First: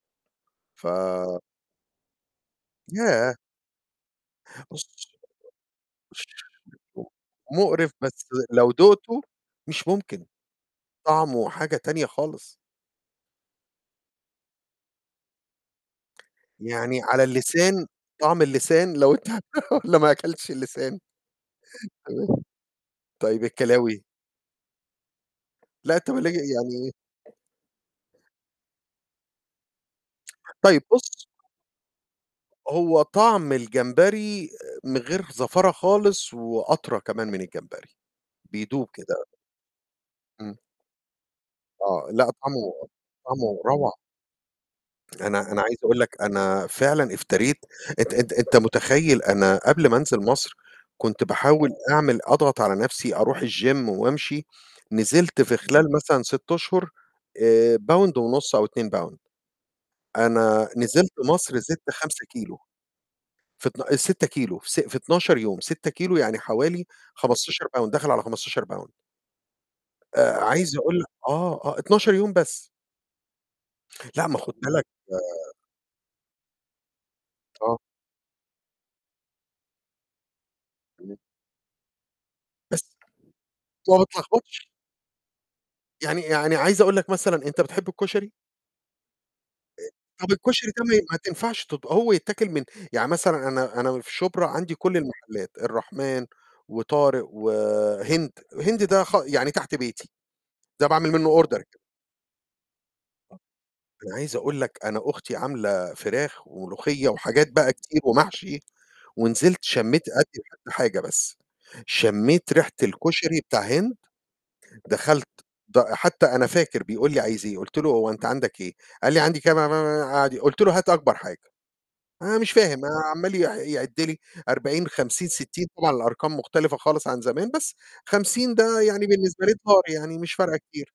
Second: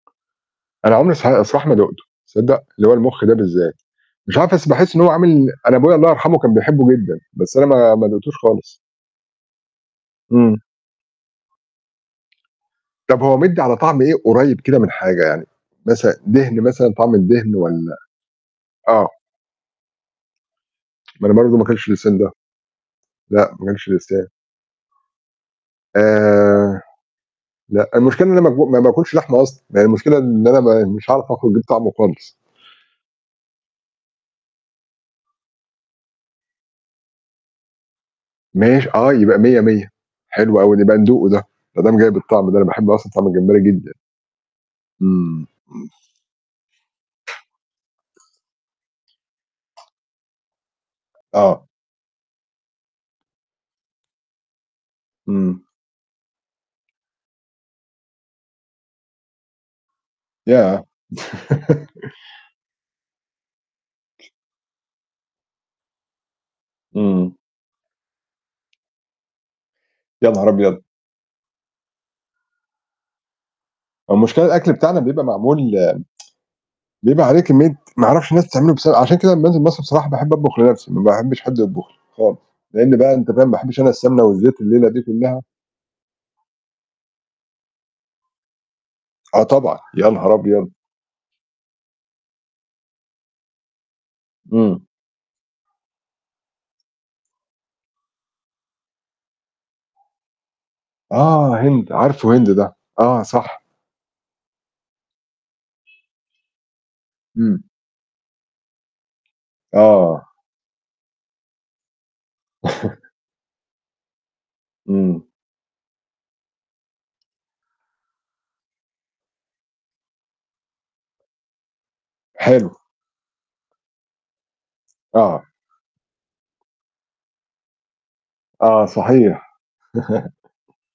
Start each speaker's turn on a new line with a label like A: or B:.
A: ف
B: أنا عمرى صح الصراحة ما دُقته. تصدق؟ اللي هو المُخ ده
A: ياه!
B: بالذات. مش عارف، بس
A: بُص
B: باحس إن هو عامل أنا أبويا الله يرحمه كان بيحبه
A: [unintelligible]
B: جدًا، بس أنا
A: مُقرِف،
B: ما ما
A: بس
B: دُقتوش
A: لو
B: خالص.
A: دُقته مش ممكن،
B: إمم.
A: طعمه حاجة تانية خالص.
B: طَب هو مِدِّي على طعم إيه قريّب كده من حاجة يعني؟ مثلًا دِهْن مثلًا،
A: يعني
B: طعم
A: على
B: الدِهْن
A: اللسان
B: والّا
A: طعم اللسان
B: آه.
A: لو أنت والّا ما أكلتش اللسان؟
B: ما أنا برضه ما كلتش اللسان ده.
A: تمام. طيب
B: لأ، ما كلتش
A: الكلاوي؟
B: اللسان.
A: لأ، طَب الج
B: آآ
A: يعني
B: لأ، المشكلة إن أنا ما ب ما باكلش لحمة أصلًا. ما هي المشكلة إن أنا
A: طيب
B: ما مش
A: بُص
B: هاعرف آخد [unintelligible] طعمه خالص.
A: هو طعم الجمبري من غير زفارة خالص وأطرى كمان من الجمبري، بيدوب
B: ماشي، آه،
A: كده.
B: يبقى مِيَّة، مِيَّة.
A: إمم.
B: حلو أوي، نبقى ندوقه ده. ما دام
A: آه.
B: جايب
A: لأ،
B: الطعم ده، أنا
A: طعمه
B: باحب أصلًا طعم الجمبرى
A: طعمه
B: جدًا.
A: روعة.
B: إمم، إمم.
A: أنا أنا عايز أقول لك أنا فعلًا افتريت أنت أنت أنت مُتخيّل أنا قبل ما أنزل مصر كنت
B: آه.
A: باحاول أعمل أضغط على نَفْسي أروح الgym وأمشي. نزلت في
B: إمم.
A: خلال مثلًا 6 أشهر، آآ باوند ونُص أو 2 باوند. أنا
B: ياه!
A: نزلت مصر زِدت 5 كيلو. في اتنا ال6 كيلو في س في 12 يوم، 6 كيلو يعني حوالي
B: إمم.
A: 15 باوند، داخل على 15 باوند.
B: يا
A: آآ
B: نهار
A: عايز
B: أبيض!
A: أقول لك آه، آه 12 يوم بس.
B: ما هو
A: لأ ما
B: المشكلة
A: خُد
B: الأكل
A: بالك
B: بتاعنا بيبقى معمول بيبقى عليه
A: آه.
B: كمّية ما أعرفش الناس بتعمله بس عشان كده لمّا أنزل مصر بصراحة باحب أطبخ لنَفْسي، ما
A: [unintelligible]
B: باحبّش حد يطبُخ لي خالص.
A: بس
B: لإن بقى أنت فاهم، ما أحبّش أنا
A: وما
B: السمنة والزيت
A: بتلخبطش.
B: الليلة دي كُلّها.
A: يعني يعني عايز أقول لك مثلًا، أنت بتحب الكشري؟
B: آه طبعًا.
A: آآ
B: يا
A: طَب
B: نهار
A: الكشري
B: أبيض!
A: ده ما ما تنفعش تب هو يتاكل من يعني مثلًا أنا أنا في شُبرا عندي
B: إمم.
A: كل المحلات، الرحمن وطارق وهند، هند ده خ يعني تحت بيتي. ده باعمل منّه
B: آه،
A: order.
B: هند، عارفه هند ده. آه، صح.
A: أنا عايز أقول لك أنا أختي عاملة فراخ وملوخية وحاجات
B: إمم.
A: بقى كتير ومحشي ونزلت شَمّيت
B: آه.
A: أدّي لحد حاجة بس. شَمّيت ريحة الكشري بتاع هند،
B: إمم.
A: دخلت ده حتّى أنا فاكر بيقول لي: "عايز إيه؟" قُلت له: "هو أنت عندك إيه؟" قال لي عندي [unintelligible] قعد قُلت له "هات أكبر حاجة." أنا مش
B: حلو.
A: فاهم، عَمّال ي يعِد لي 40، 50،
B: آه.
A: 60، طبعًا الأرقام مختلفة خالص عن زمان، بس 50 ده
B: آه،
A: يعني
B: صحيح.
A: بالنسبة لي دولار يعني مش فارقة كتير.